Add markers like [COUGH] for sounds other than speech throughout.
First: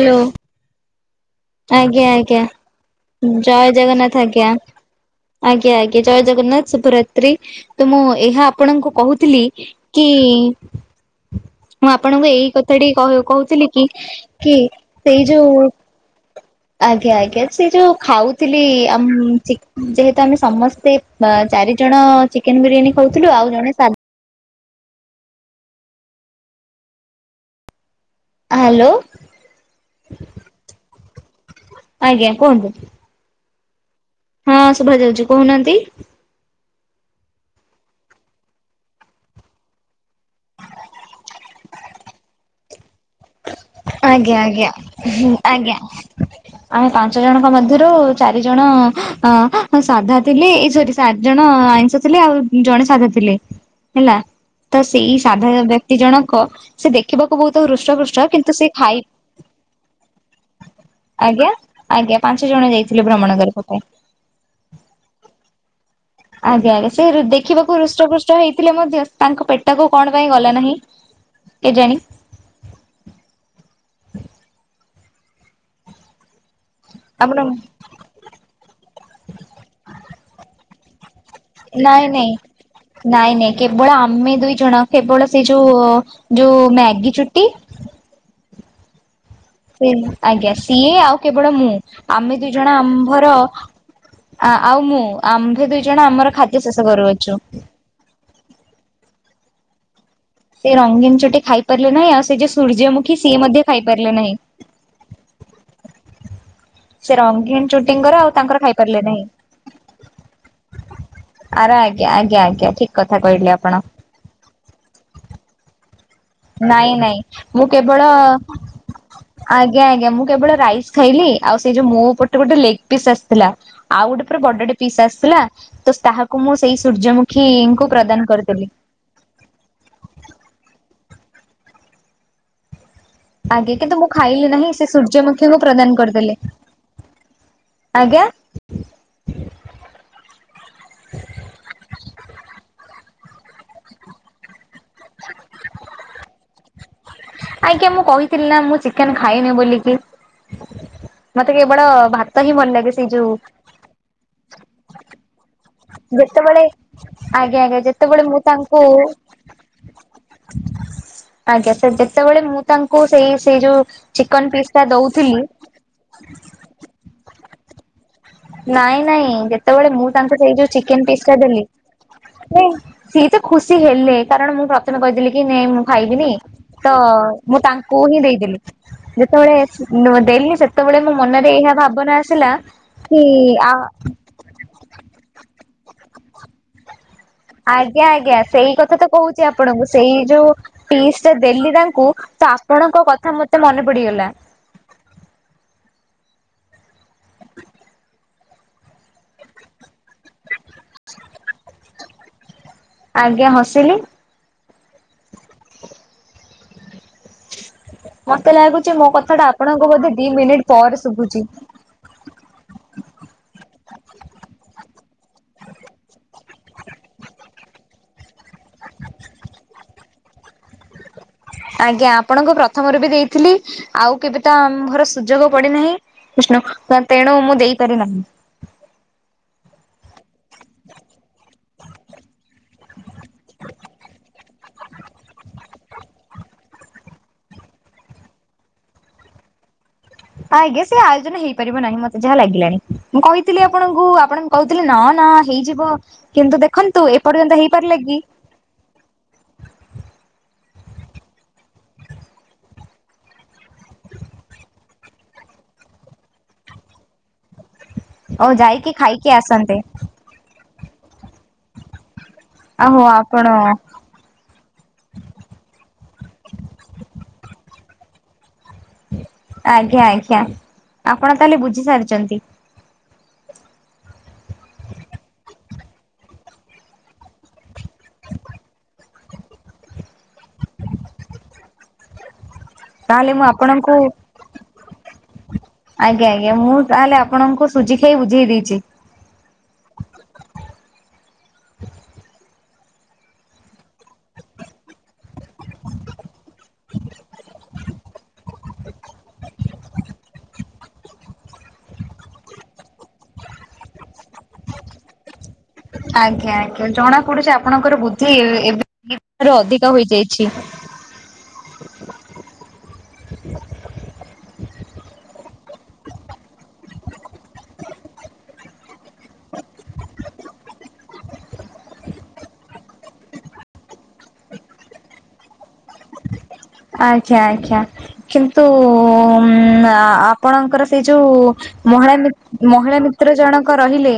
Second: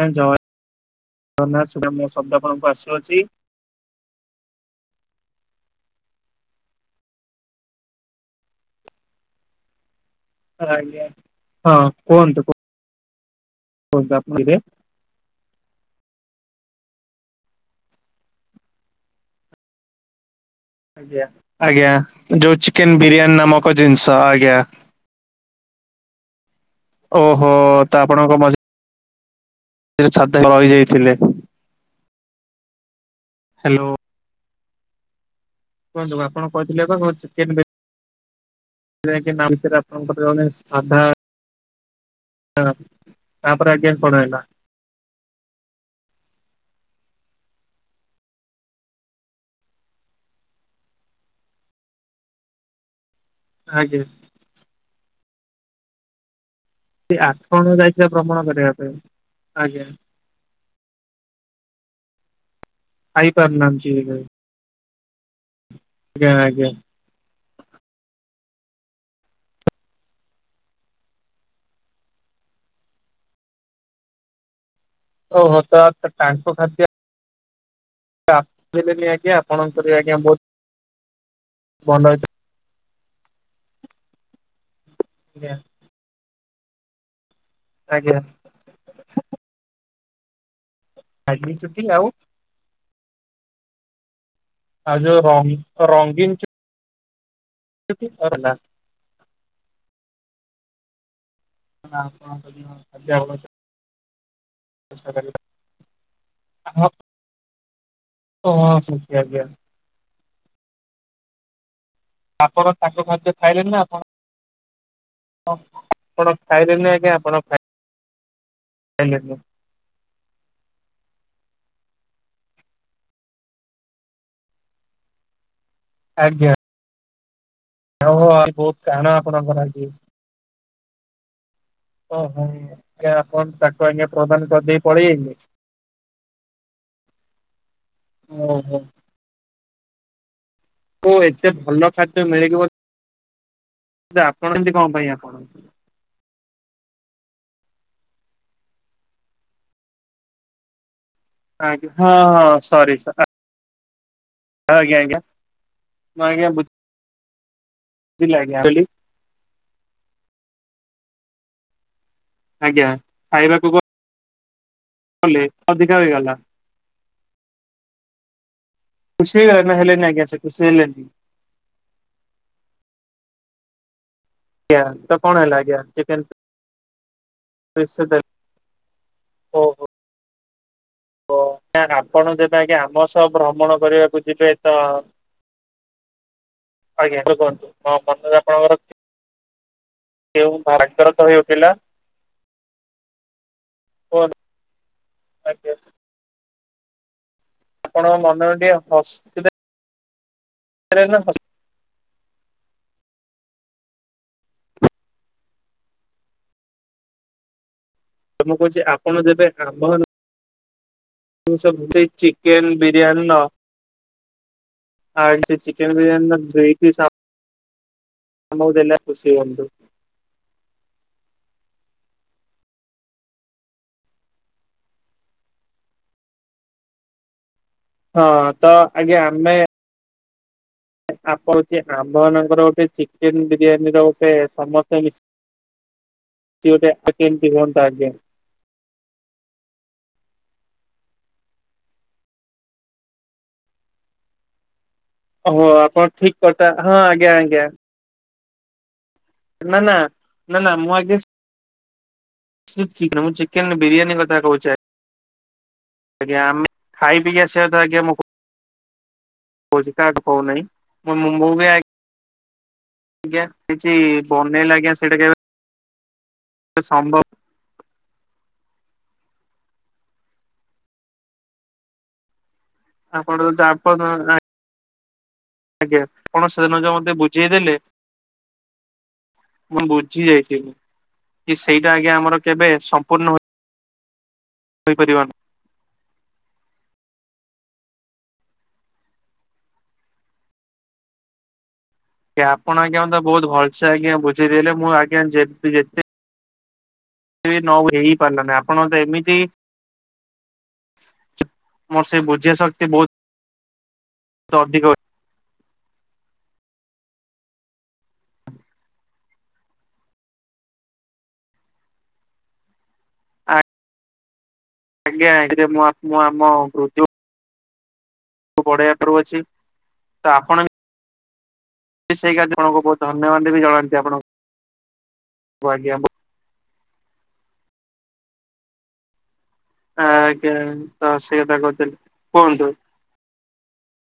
ଆଜ୍ଞା ଜୟ ଜଗନ୍ନାଥ ସୁଦାମ ଆଜ୍ଞା ମୋ ଆଜ୍ଞା ଶବ୍ଦ ଆପଣଙ୍କୁ ଆସୁଅଛି। ଜୟ ଜଗନ୍ନାଥ ଆଜ୍ଞା। ଆଜ୍ଞା ଆଜ୍ଞା ଜୟ ଜଗନ୍ନାଥ ଶୁଭରାତ୍ରୀ ତ ମୁଁ ଏହା ଆପଣଙ୍କୁ କହୁଥିଲି। କି ଆଜ୍ଞା ହଁ ମୁଁ ଆପଣଙ୍କୁ କୁହନ୍ତୁ ଏଇ କଥାଟି କହୁଥିଲି କି କୁହନ୍ତୁ ଆପଣ କି। ଏବେ ସେଇ ଯୋଉ ଆଜ୍ଞା ଆଜ୍ଞା ସେ ଯୋଉ ଖାଉଥିଲି ଆମ ଚି ଯେହେତୁ ଆମେ ସମସ୍ତେ। ଆଜ୍ଞା। ସେ ଚାରି ଆଜ୍ଞା ଜଣ ଚିକେନ ବିରିୟାନୀ ଖାଉଥିଲୁ ଆଉ ଜଣେ ସା ସ ଆଜ୍ଞା। ଓହୋ ତ ଆପଣଙ୍କ ମଝି ହ୍ୟାଲୋ ସେ ଯୋଉ ଛାତ ତଳେ ରହିଯାଇଥିଲେ। ଆଜ୍ଞା କୁହନ୍ତୁ। ହ୍ୟାଲୋ। ହଁ ଶୁଭା ଯାଉଛି କହୁନାହାନ୍ତି। ଯୋଉ ଆପଣ କହିଥିଲେ କଣ ଚିକେନ [INAUDIBLE] [UNINTELLIGIBLE] ଆପଣଙ୍କର [UNINTELLIGIBLE] ସାଧା ଆ। ଆଜ୍ଞା ଆଜ୍ଞା ହୁଁ ଆଜ୍ଞା। ଆମେ ପାଞ୍ଚ ଜଣଙ୍କ ମଧ୍ୟରୁ ଚାରି ଜଣ ଆଁ ଆଁ ସାଧା ଥିଲେ ଏ ସରି ସାରି ଜଣ ଆଇଁଷ ଥିଲେ। ଆଉ ଜଣେ ସାଧା ଥିଲେ। ଆଜ୍ଞା ହେଲା ତ ସେଇ ସାଧା ବ୍ୟକ୍ତି ଜଣକ ସେ ଦେଖିବାକୁ ବହୁତ ଆଠଗଣ ହୃଷ୍ଟ ଯାଇଥିଲା ପୃଷ୍ ଭ୍ରମଣ କିନ୍ତୁ ସେ କରିବା ପାଇଁ ଖାଇ ଆଜ୍ଞା ଆଜ୍ଞା ଆଜ୍ଞା ପାଞ୍ଚ ଜଣ ଯାଇ ଥିଲେ ଖାଇ ଭ୍ରମଣ କରିବା ପାଇଁ। ପାରୁନାହାନ୍ତି ଏବେ। ଆଜ୍ଞା ଆଜ୍ଞା। ସେ ଦେଖିବାକୁ ହୃଷ୍ଟପୃଷ୍ଟ ହେଇଥିଲେ ମଧ୍ୟ ତାଙ୍କ ପେଟକୁ କଣ ପାଇଁ ଗଲା ନାହିଁ? କେଜାଣି? ହଁ ଓହୋ ତ ଟାଙ୍କ [UNINTELLIGIBLE] ଆପଣମ୍ ସେ ଆସିଲେନି ଆଜ୍ଞା ଆପଣଙ୍କର ଆଜ୍ଞା ବହୁତ ଭଲ ନାଇଁ ହେଇଥିଲା। ନାଇଁ ନାଇଁ ନାଇଁ କେବଳ ଆମେ ଦୁଇ ଜଣ କେବଳ ସେ ଆଜ୍ଞା ଯୋଉ ଯୋଉ ମ୍ୟାଗି ଚୁଟି। ଆଜ୍ଞା। ଆଜ୍ଞା ସିଏ ଆଉ କେବଳ ନାଗି ମୁଁ ଚୁଟି ଆଉ ଆମେ ଦୁଇ ଜଣ ଆମ୍ଭର ଆ ଆଉ ମୁଁ ଯୋଉ ରଙ୍ଗ ଆମ୍ଭେ ଦୁଇ ଜଣ ରଙ୍ଗୀନ ଆମର ଖାଦ୍ୟ ଶେଷ କରୁଅଛୁ। [INAUDIBLE] ସେ ରଙ୍ଗୀନ ଚୁଟି ଖାଇ ପାରିଲୁ ନାହିଁ ଆଉ ସେ ଆଜ୍ଞା ଯୋଉ ସୂର୍ଯ୍ୟମୁଖୀ ସିଏ ମଧ୍ୟ ଖାଇପାରିଲୁ ନାହିଁ। ଓଷା କରିବା। ସେ ରଙ୍ଗୀନ ଚୁଟିଙ୍କର ଆଉ ତାଙ୍କର ଖାଇ ପାରିଲେ ନାହିଁ। ଆରା ଆଜ୍ଞା ଆଜ୍ଞା। ଆଜ୍ଞା ଆପଣ ଠିକ ତାଙ୍କ କଥା ଖାଦ୍ୟ କହିଲେ ଆପଣ। ଖାଇଲେଣି ନା ଆପଣ ଅ ନାଇଁ ନାଇଁ ମୁଁ କେବଳ ଖାଇଲେନି ଆଜ୍ଞା ଆଜ୍ଞା ମୁଁ କେବଳ ରାଇସ୍ ଖାଇଲି ଆଉ ସେଇ ଯୋଉ ମୋ ପଟେ ଗୋଟେ ଲେଗ ପିସ୍ ଆସିଥିଲା ଆଉ ଗୋଟେ ପୁରା ବଡଟେ ପିସ୍ ଆସିଥିଲା। ତ ତାହାକୁ ମୁଁ ଆଜ୍ଞା ସେଇ ସୂର୍ଯ୍ୟମୁଖୀଙ୍କୁ ପ୍ରଦାନ ଓହୋ ଆଜି କରିଦେଲି। ବହୁତ କାଣ ଆପଣଙ୍କର ଅଜି। ଓହୋ ଆଜ୍ଞା ଆପଣ ତାକୁ କିନ୍ତୁ ମୁଁ ଆଜ୍ଞା ଖାଇଲି ପ୍ରଦାନ ନାହିଁ କରିଦେଇ ସେ ପଳେଇ ଆସିଲେ। ସୂର୍ଯ୍ୟମୁଖୀଙ୍କୁ ପ୍ରଦାନ କରିଦେଲେ। ଆଜ୍ଞା ମୁଁ ହୁଁ। କୋଉ ଏତେ ଭଲ ଖାଦ୍ୟ ମିଳିଯିବ ଆପଣ ଏନ୍ତି କଣ ପାଇଁ କରନ୍ତି। ଆଜ୍ଞା ମୁଁ କହିଥିଲି ନା ମୁଁ ଚିକେନ ଖାଏନି ବୋଲିକି। ମୋତେ କେବଳ ଆଜ୍ଞା ହଁ ଭାତ ହଁ ହିଁ ଭଲ ସରି ଲାଗେ ସେଇ ଯୋଉ ଆଜ୍ଞା ଆଜ୍ଞା। ମୁଁ ଆଜ୍ଞା ଯେତେବେଳେ ଆଜ୍ଞା ଆଜ୍ଞା ଯେତେବେଳେ ବୁଝିଲି ମୁଁ ଆଜ୍ଞା ତାଙ୍କୁ ଆଜ୍ଞା ସେ ଯେତେବେଳେ ମୁଁ ଆଜ୍ଞା ତାଙ୍କୁ ସେଇ ସେଇ ଖାଇବାକୁ ଯୋଉ ଚିକନ ପିସ୍ ଟା ଦଉଥିଲି କଲେ ଅଧିକା ହୋଇଗଲା। ନାଇଁ ନାଇଁ, ଖୁସି ହେଇଗଲା ନା ଯେତେବେଳେ ହେଲେନି ମୁଁ ଆଜ୍ଞା ସେ ତାଙ୍କର ସେଇ ଖୁସି ଯୋଉ ଚିକେନ ହେଲେନି ପିସ୍ ଦେଲି ନାଇଁ, ସିଏ ତ ଖୁସି ହେଲେ। କାରଣ ମୁଁ ଆଜ୍ଞା ପ୍ରଥମେ ତ କହିଥିଲି କଣ କି, ହେଲା ନାଇଁ, ଆଜ୍ଞା ମୁଁ ଚିକେନ ଖାଇବିନି ତ। ମୁଁ ତାଙ୍କୁ ହିଁ ଦେଇଥିଲି। ଯେତେବେଳେ ଓହୋ ନ ଦେଲି, ସେତେବେଳେ ମୋ ମନରେ ଏହା ଭାବନା ଆସିଲା। ତମ କି ସହ ଆ ଭ୍ରମଣ କରିବାକୁ ଯିବେ ତ। ଆଜ୍ଞା କୁହନ୍ତୁ [INAUDIBLE] ମୋ ଆଜ୍ଞ ମନରେ ଆଜ୍ଞା ସେ ଆପଣଙ୍କର କଥା କହୁଛି ଆପଣଙ୍କୁ। ସେ ଯୋଉ କେଉଁ ଭାଗ୍ୟର ପିସ୍ ତ ଟା ହେଇ ଉଠିଲା ଦେଲି ତାଙ୍କୁ ତ ଆପଣଙ୍କ କଥା ମତେ ମନେ ପଡିଗଲା। [INAUDIBLE] ଆପଣଙ୍କ ମନରେ ଟିକେ ହସିଲେ। [INAUDIBLE] ଆଜ୍ଞା ହସିଲି। ମତେ ମୁଁ କହୁଛି ଲାଗୁଛି, ମୋ ଆପଣ କଥା ଯେବେ ଟା ଆମ ଆପଣଙ୍କୁ ବୋଧେ ଦି ମିନିଟ୍ ପରେ ଶୁଭୁଛି। ଯଦି ଚିକେନ ବିରିୟାନୀ ର [UNINTELLIGIBLE] ଚିକେନ ବିରିୟାନୀ ର [UNINTELLIGIBLE] ଆମକୁ ଦେଲା ଖୁସିହେଇଗଲୁ। ଆଜ୍ଞା, ଆପଣଙ୍କୁ ପ୍ରଥମରୁ ବି ଦେଇଥିଲି। ଆଉ କେବେ ତ ଆମ ଘର ସୁଯୋଗ ପଡିନାହିଁ। ବିଷ୍ଣୁ, ତେଣୁ ମୁଁ ଦେଇ ହଁ, ତ ଆଜ୍ଞା ଆମେ ଆପଣ ଯେ ଆମ୍ଭମାନଙ୍କର ଗୋଟେ ଚିକେନ ବିରିୟାନୀ ର ଗୋଟେ ସମସ୍ତେ ମିଶି [INAUDIBLE] [UNINTELLIGIBLE] ହୁଅନ୍ତା ଆଜ୍ଞା। ଆଜ୍ଞା, ସେ ଆୟୋଜନ ହେଇପାରିବ ନାହିଁ ମତେ ଯାହା ଲାଗିଲାଣି। ମୁଁ କହିଥିଲି ଆପଣଙ୍କୁ ଆପଣ କହୁଥିଲେ, ନନ୍ ନା, ଓହୋ ହେଇଯିବ, ଆପଣ ଠିକ କିନ୍ତୁ କଥା ହଁ ଦେଖନ୍ତୁ, ଆଜ୍ଞା ଏପର୍ଯ୍ୟନ୍ତ ଆଜ୍ଞା ହେଇପାରିଲେ କି? ନା, ନା, ନା, ନା ମୁଁ ଆଜ୍ଞା ସେ ସେ ଚିକେନ ମୁଁ ଚିକେନ ବିରିୟାନୀ କଥା କହୁଚେ ଆଜ୍ଞା, ଆମେ ଖାଇ ପିଇ ଆସିବା କଥା ମୁଁ ଓ ଯାଇକି ଖାଇକି ଆସନ୍ତେ। ହଉ ନାହିଁ, ମୁଁ ବି ଆହୋ ଆଜ୍ଞା ଆପଣ କିଛି। ବନେଇଲେ ଆଜ୍ଞା ସେଇଟା କେବେ [INAUDIBLE] ସମ୍ଭବ। ଆଜ୍ଞା, ଆଜ୍ଞା ଆପଣ ତାହେଲେ ବୁଝି ସାରିଛନ୍ତି। ଆପଣ ଯଦି ଆପଣ [UNINTELLIGIBLE] ଆଜ୍ଞା, ସେଦିନ ଯୋଉ ମତେ ବୁଝେଇଦେଲେ। ମୁଁ ବୁଝି ଯାଇଚି, କି ସେଇଟା ଆଜ୍ଞା ଆମର କେବେ ଆ ତାହେଲେ ମୁଁ ଆପଣଙ୍କୁ [UNINTELLIGIBLE] ଆଜ୍ଞା, ଆଜ୍ଞା, ମୁଁ ତାହେଲେ ଆପଣଙ୍କୁ ସୁଜି ଖାଇ ବୁଝେଇ ଦେଇଛି। ଆପଣ ଆଜ୍ଞା, ମତେ ବହୁ ଭଲସେ ଆଜ୍ଞା ବୁଝିଦେଲେ। ମୁଁ [INAUDIBLE] ନ, ହେଇ ପାରିଲାନି। ଆପଣ ମତେ ଏମିତି ମୋର ସେଇ ବୁଝିବା ଶକ୍ତି ବହୁତ [INAUDIBLE] ଅଧିକ ଅଛି। ଆଜ୍ଞା ଆଜ୍ଞା, ଜଣା ପଡୁଛି ଆପଣଙ୍କର ବୁଦ୍ଧି ଏବେ ଅଧିକା ହୋଇଯାଇଛି। ଆଜ୍ଞା, ଆଜ୍ଞା ମୁଁ ଆମ [UNINTELLIGIBLE] ଅଛି ତ ଆପଣ ସେଇ ଜଣଙ୍କୁ ବହୁତ ଧନ୍ୟବାଦ ବି ଜଣାନ୍ତି ଆପଣ, ଆଜ୍ଞା। ଆଜ୍ଞା ଆଜ୍ଞା କିନ୍ତୁ ଉଁ ଆଜ୍ଞା ଆପଣଙ୍କର ସେଇ ତ ଯୋଉ ସେ କଥା କହୁଥିଲି ମହିଳା ମି ମହିଳା କୁହନ୍ତୁ ମି ମହିଳା ଭିତରୁ ଜଣକ ରହିଲେ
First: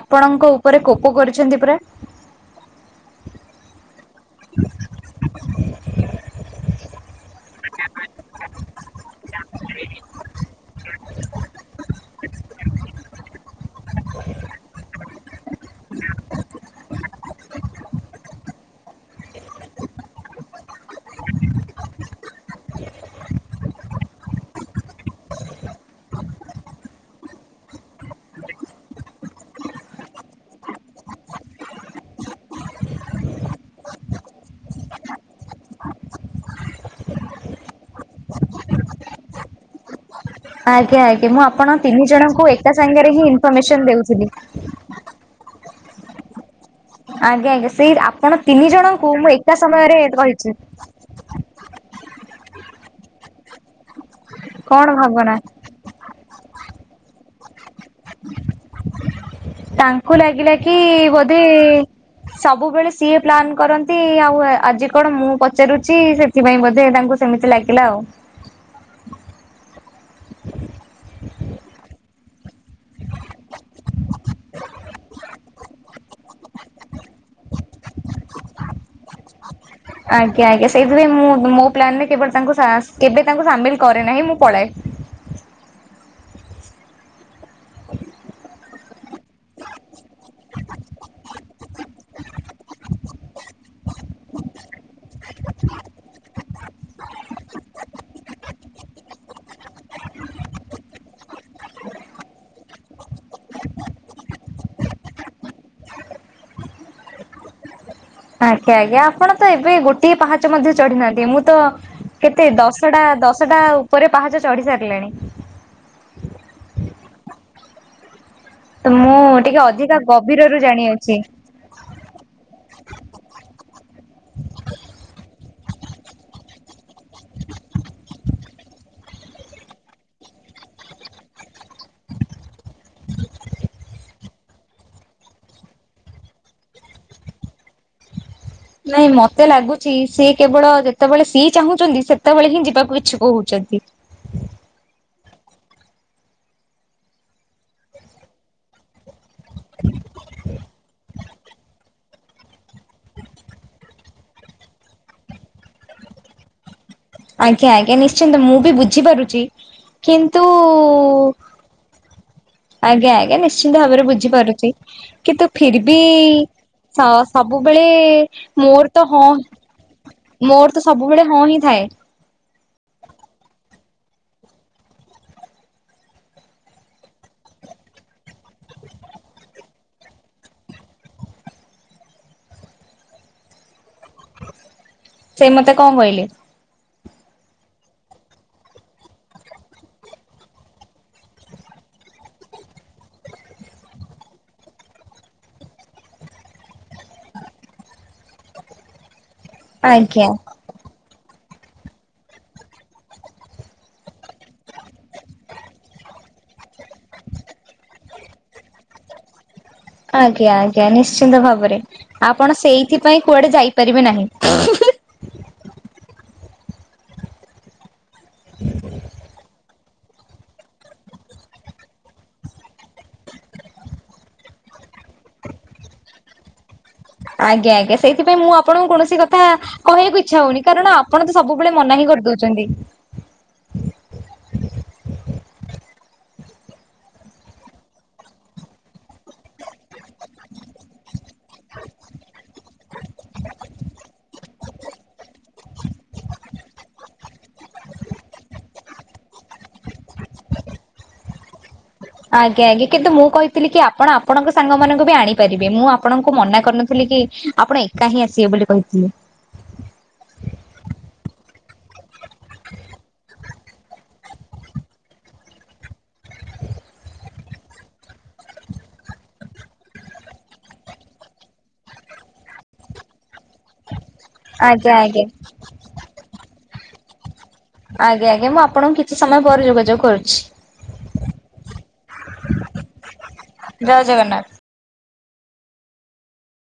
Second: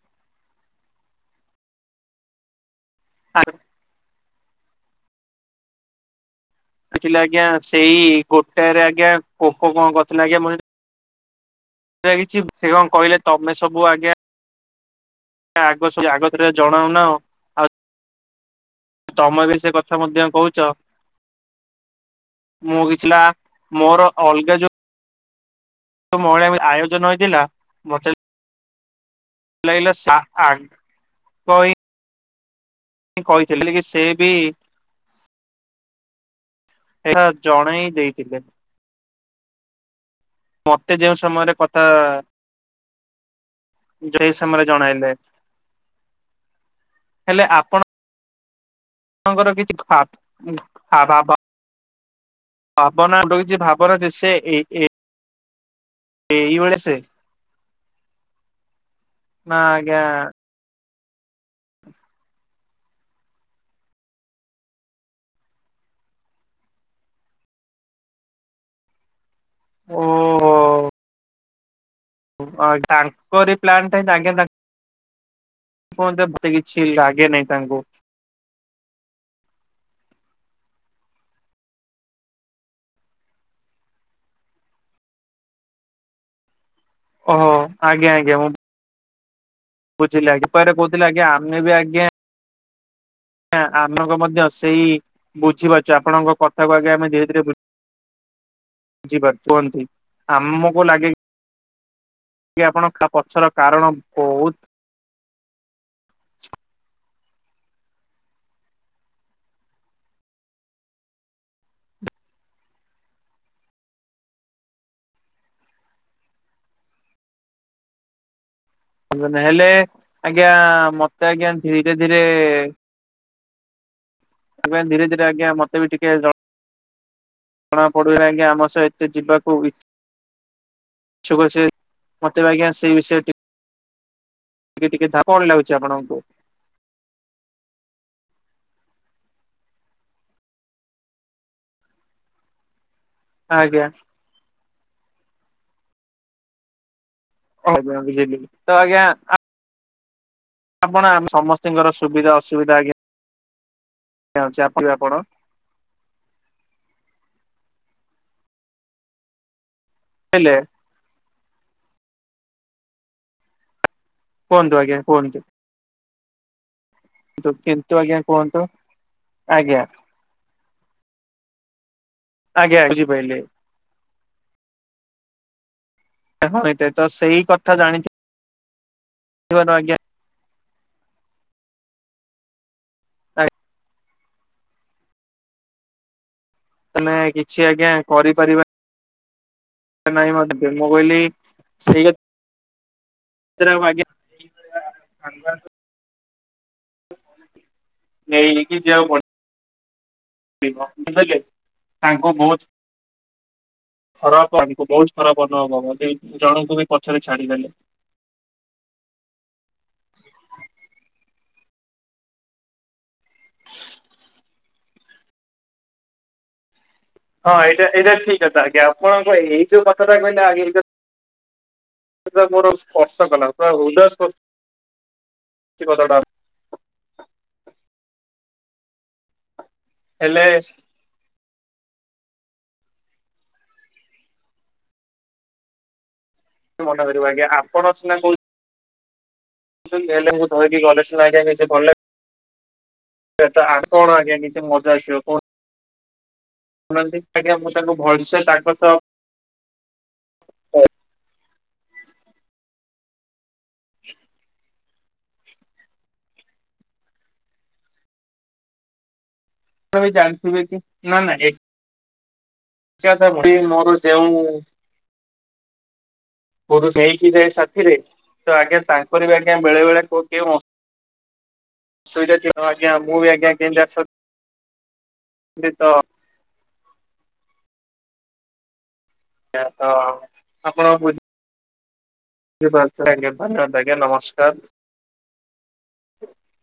ଆପଣଙ୍କ ଉପରେ କୋପ କରୁଛନ୍ତି ପରା। ଆଜ୍ଞା [INAUDIBLE] ପାଚିଲା ଆଜ୍ଞା ସେଇ ଗୋଟାରେ ଆଜ୍ଞା ପୋକ କଣ କରିଥିଲା ଆଜ୍ଞା। କିଛି ସେ କଣ କହିଲେ ତମେ ସବୁ ଆଜ୍ଞା। ଆଗ ସିଏ ଆଗତୁରା ଜଣାଉନା ଆଉ। ତମେ ବି ସେ କଥା ମଧ୍ୟ କହୁଛ। ମୁଁ କିଛିଲା ମୋର ଅଲଗା ଯୋଉ ମହିଳା ଆୟୋଜନ ହେଇଥିଲା ମତେ ଲାଗିଲା ସା ଆ ଟଇ କହିଥିଲି କି ସେ ବି ସେଟା ଜଣେଇ ଦେଇଥିଲେ। ମତେ ଆଜ୍ଞା ଯେଉଁ ଆଜ୍ଞା ମୁଁ ସମୟରେ ଆପଣ କଥା ତିନି ଜଣଙ୍କୁ ଏକା ସାଙ୍ଗରେ ହିଁ ଇନଫମେସନ ଦେଉଥିଲି। ଜଣେଇଲେ। ଆଜ୍ଞା ଆଜ୍ଞା ସେଇ ଆପଣ ତିନି ଜଣଙ୍କୁ ମୁଁ ଆପଣଙ୍କର ଏକା କିଛି ସମୟରେ କହିଛି। ଆ ବା ବା ଭାବନା ଦଉଛି ଭାବର ଯେ ସେ ଇ ଇ। କଣ ଭାବନା। ଏ ଇ ବଳ ସେ ନା ଆଜ୍ଞା ତାଙ୍କୁ ଲାଗିଲା କି ବୋଧେ। ସବୁବେଳେ ସିଏ ପ୍ଲାନ୍ କରନ୍ତି ଆଉ ଆଜି କଣ ମୁଁ ପଚାରୁଚି ସେ ସେଥିପାଇଁ ବୋଧେ ତାଙ୍କୁ ସେମିତି ଲାଗିଲା ଆଉ। ଓହୋ। ଓ ତାଙ୍କରି ପ୍ଲାନଟା ସାଙ୍ଗେ ତା କୁହନ୍ତି ମତେ କିଛି ଲାଗେ ନାହିଁ ତାଙ୍କୁ। ଆଜ୍ଞା ଆଜ୍ଞା ସେଇଥିଲାଗି ମୁଁ ମୋ ପ୍ଲାନରେ କେବଳ ତା କେବେ ତାଙ୍କୁ ସାମିଲ କରେ ନାହିଁ ମୁଁ ପଳାଏ। ଓହୋ ଆଜ୍ଞା ଆଜ୍ଞା ମୁଁ। ବୁଝିଲି ଆଜ୍ଞା କୁଆଡେ କହୁଥିଲେ ଆମେ ବି ଆଜ୍ଞା। ଆ ଆମଙ୍କ ମଧ୍ୟ ସେଇ ବୁଝିପାରୁଛୁ ଆପଣଙ୍କ କଥାକୁ ଆଗେ ଆମେ ଧୀରେ ଧୀରେ ବୁ ବୁଝିପାରୁଛୁ କୁହନ୍ତି ଆମକୁ ଲାଗେ। କି ଆପଣ ପଛର କାରଣ ବହୁତ। ଆଜ୍ଞା ଆଜ୍ଞା ଆପଣ ତ ଏବେ ଗୋଟିଏ ପାହାଚ ମଧ୍ୟ ଚଢିନାହାନ୍ତି ମୁଁ ତ। କେତେ ଦଶଟା ଦଶଟା ଉପରେ ପାହାଚ ଚଢି ସାରିଲିଣି। ତ ମୁଁ ନ ଟିକେ ହେଲେ ଅଧିକା ଆଜ୍ଞା ଗଭୀରରୁ ଜାଣିଅଛି। ମତେ ଆଜ୍ଞା ଧୀରେ ଧୀରେ ଆମେ ଧୀରେ ଧୀରେ ଆଜ୍ଞା ମତେ ଟିକେ ଦ ଜଣା ପଡୁନାହିଁ ଆମ ସହ ଏତେ ଯିବାକୁ କି ଷକୁ ସେ ମତେ ଆଜ୍ଞା ସେଇ ବିଷୟ ଟିକେ ଟିକେ ଟିକେ ଧା କଣ ଲାଗୁଛି ଆପଣଙ୍କୁ। ନାଇଁ ମତେ ଲାଗୁଛି ସିଏ କେବଳ ଯେତେବେଳେ ସିଏ ଚାହୁଁଛନ୍ତି ସେତେବେଳେ ହିଁ ଯିବାକୁ ଇଚ୍ଛୁ କହୁଛନ୍ତି। ଆଜ୍ଞା କହୁଛନ୍ତି ସେ ଯୋଗୁ ତ ଆଜ୍ଞା ଆ ଆପଣ ଆ ସମସ୍ତିଙ୍କର ସୁବିଧା ଅସୁବିଧା ଆଜ୍ଞା। ଅଛି ଆକଟିବା ପଣ। ଆଜ୍ଞା ଆଜ୍ଞା ନିଶ୍ଚିନ୍ତ ମୁଁ ବି ବୁଝିପାରୁଛି କିନ୍ତୁ ହେଲେ ଆଜ୍ଞା ଆଜ୍ଞା ନିଶ୍ଚିନ୍ତ ଭାବରେ ବୁଝିପାରୁଛି କୁହନ୍ତୁ ଆଜ୍ଞା କୁହନ୍ତୁ କିନ୍ତୁ ଫିର ବି ଛ ସବୁବେଳେ କିନ୍ତୁ ଆଜ୍ଞା କୁହନ୍ତୁ। ମୋର ତ ହଁ। ଆଜ୍ଞା ମୋର ତ ସବୁବେଳେ ହଁ ହିଁ ଥାଏ। ଆଜ୍ଞା ବୁଝିପାଇଲେ। ଆରେ ହଁ ଏଇଟା ତ ସେଇ କଥା ଜାଣିଥିବ ତ ଆଜ୍ଞା। ଆ ସେ ମତେ କଁ କହିଲେ? ତମେ କିଛି ଆଜ୍ଞା କରିପାରିବା ନାହିଁ ବଟ୍ [UNINTELLIGIBLE] ମୁଁ କହିଲି ସେଇଆ [UNINTELLIGIBLE] ଆଜ୍ଞା [INAUDIBLE] ନେଇକି ଯିବାକୁ ପଡି ଆଜ୍ଞା। ରିବ ବୁଝିପାଇଲେ ତାଙ୍କୁ ବୋହୁତ ଖରାପ [UNINTELLIGIBLE] ବୋହୁତ ଖରାପ ଅନୁଭବ ହବ [UNINTELLIGIBLE] ଜଣୁଙ୍କୁ ବି ପଛେରେ ଛାଡିଦେଲେ। ଆଜ୍ଞା ଆଜ୍ଞା ନିଶ୍ଚିନ୍ତ ଭାବରେ ଆପଣ ସେଇଥିପାଇଁ କୁଆଡେ ଯାଇପାରିବେ ନାହିଁ। ହଁ ଏଇଟା ଏଇଟା ଠିକ୍ କଥା ଆଜ୍ଞା ଆପଣଙ୍କ ଏଇ ଏଇ ଯୋଉ କଥାଟା କହିଲେ ଆଗେ ଏଇ ଯୋଉ ସେଟା ମୋର ସ୍ପର୍ଶ କଲା ପୁରା ହୃଦୟ ସ୍ପ ସେଇ କଥାଟା। ଆଜ୍ଞା ଆଜ୍ଞା ସେଇଥିପାଇଁ ମୁଁ ଆପଣୁଙ୍କୁ କୌଣସି କଥା କହିଆକୁ ଇଚ୍ଛା ହେଲେ ହଉନି କାରଣ ଆ ପଣ ତ ସବୁବେଳେ ମନା ହିଁ କରିଦଉଛନ୍ତି। ମନ କରିବ ଆଜ୍ଞା ଆପଣ ସିନା କଉ ଛନ୍ତି ହେଲେ ମୁଁ ଧରକି ଗଲେ ସିନା ଆଜ୍ଞା [UNINTELLIGIBLE] ସେଟା ଆପଣ ଆଜ୍ଞା କିଛି ମଜା ଆସିବ କ ହୁନାନ୍ତି ଆଜ୍ଞା ମୁଁ ତାଙ୍କୁ ଭଲ ସେ ତାଙ୍କ ସହ ଆଜ୍ଞା ଆଜ୍ଞା କିନ୍ତୁ ମୁଁ କହିଥିଲି କି ଆପଣ ଆପଣଙ୍କ ସାଙ୍ଗମାନଙ୍କୁ ବି ଆଣି କରିବେ ମୁଁ ଆପଣଙ୍କୁ ମନା କରିନଥିଲି କି ଆପଣ ଏକା ହିଁ ଆସିବେ ବୋଲି କହିଥିଲି। ଆପଣ ବି ଜାଣିଥିବେ କି ନା ନା [UNINTELLIGIBLE] ମୋର ଯେଉଁ [UNINTELLIGIBLE] ସାଥିରେ ତ ଆଜ୍ଞା ତାଙ୍କର ବି ଆଜ୍ଞା ବେଳେ ବେଳେ କୋଉ କେଉଁ ସୁବିଧା କି ହବ ଆଜ୍ଞା ମୁଁ ବି ଆଜ୍ଞା କେମତି ଆ [UNINTELLIGIBLE] ଆଜ୍ଞ ଆଜ୍ଞା। ଗୀତ ଆଜ୍ଞା ଆଜ୍ଞା ମୁଁ ଆପଣଙ୍କୁ କି ଏଇଆ ତ ଆଉ ଆପଣଙ୍କ ବୁଝ ଝିପାରୁଛ ଆଜ୍ଞା ଧନ୍ୟବାଦ୍ ଆଜ୍ଞା ଜୟ ଜଗନ୍ନାଥ। ‌ନମସ୍କାର।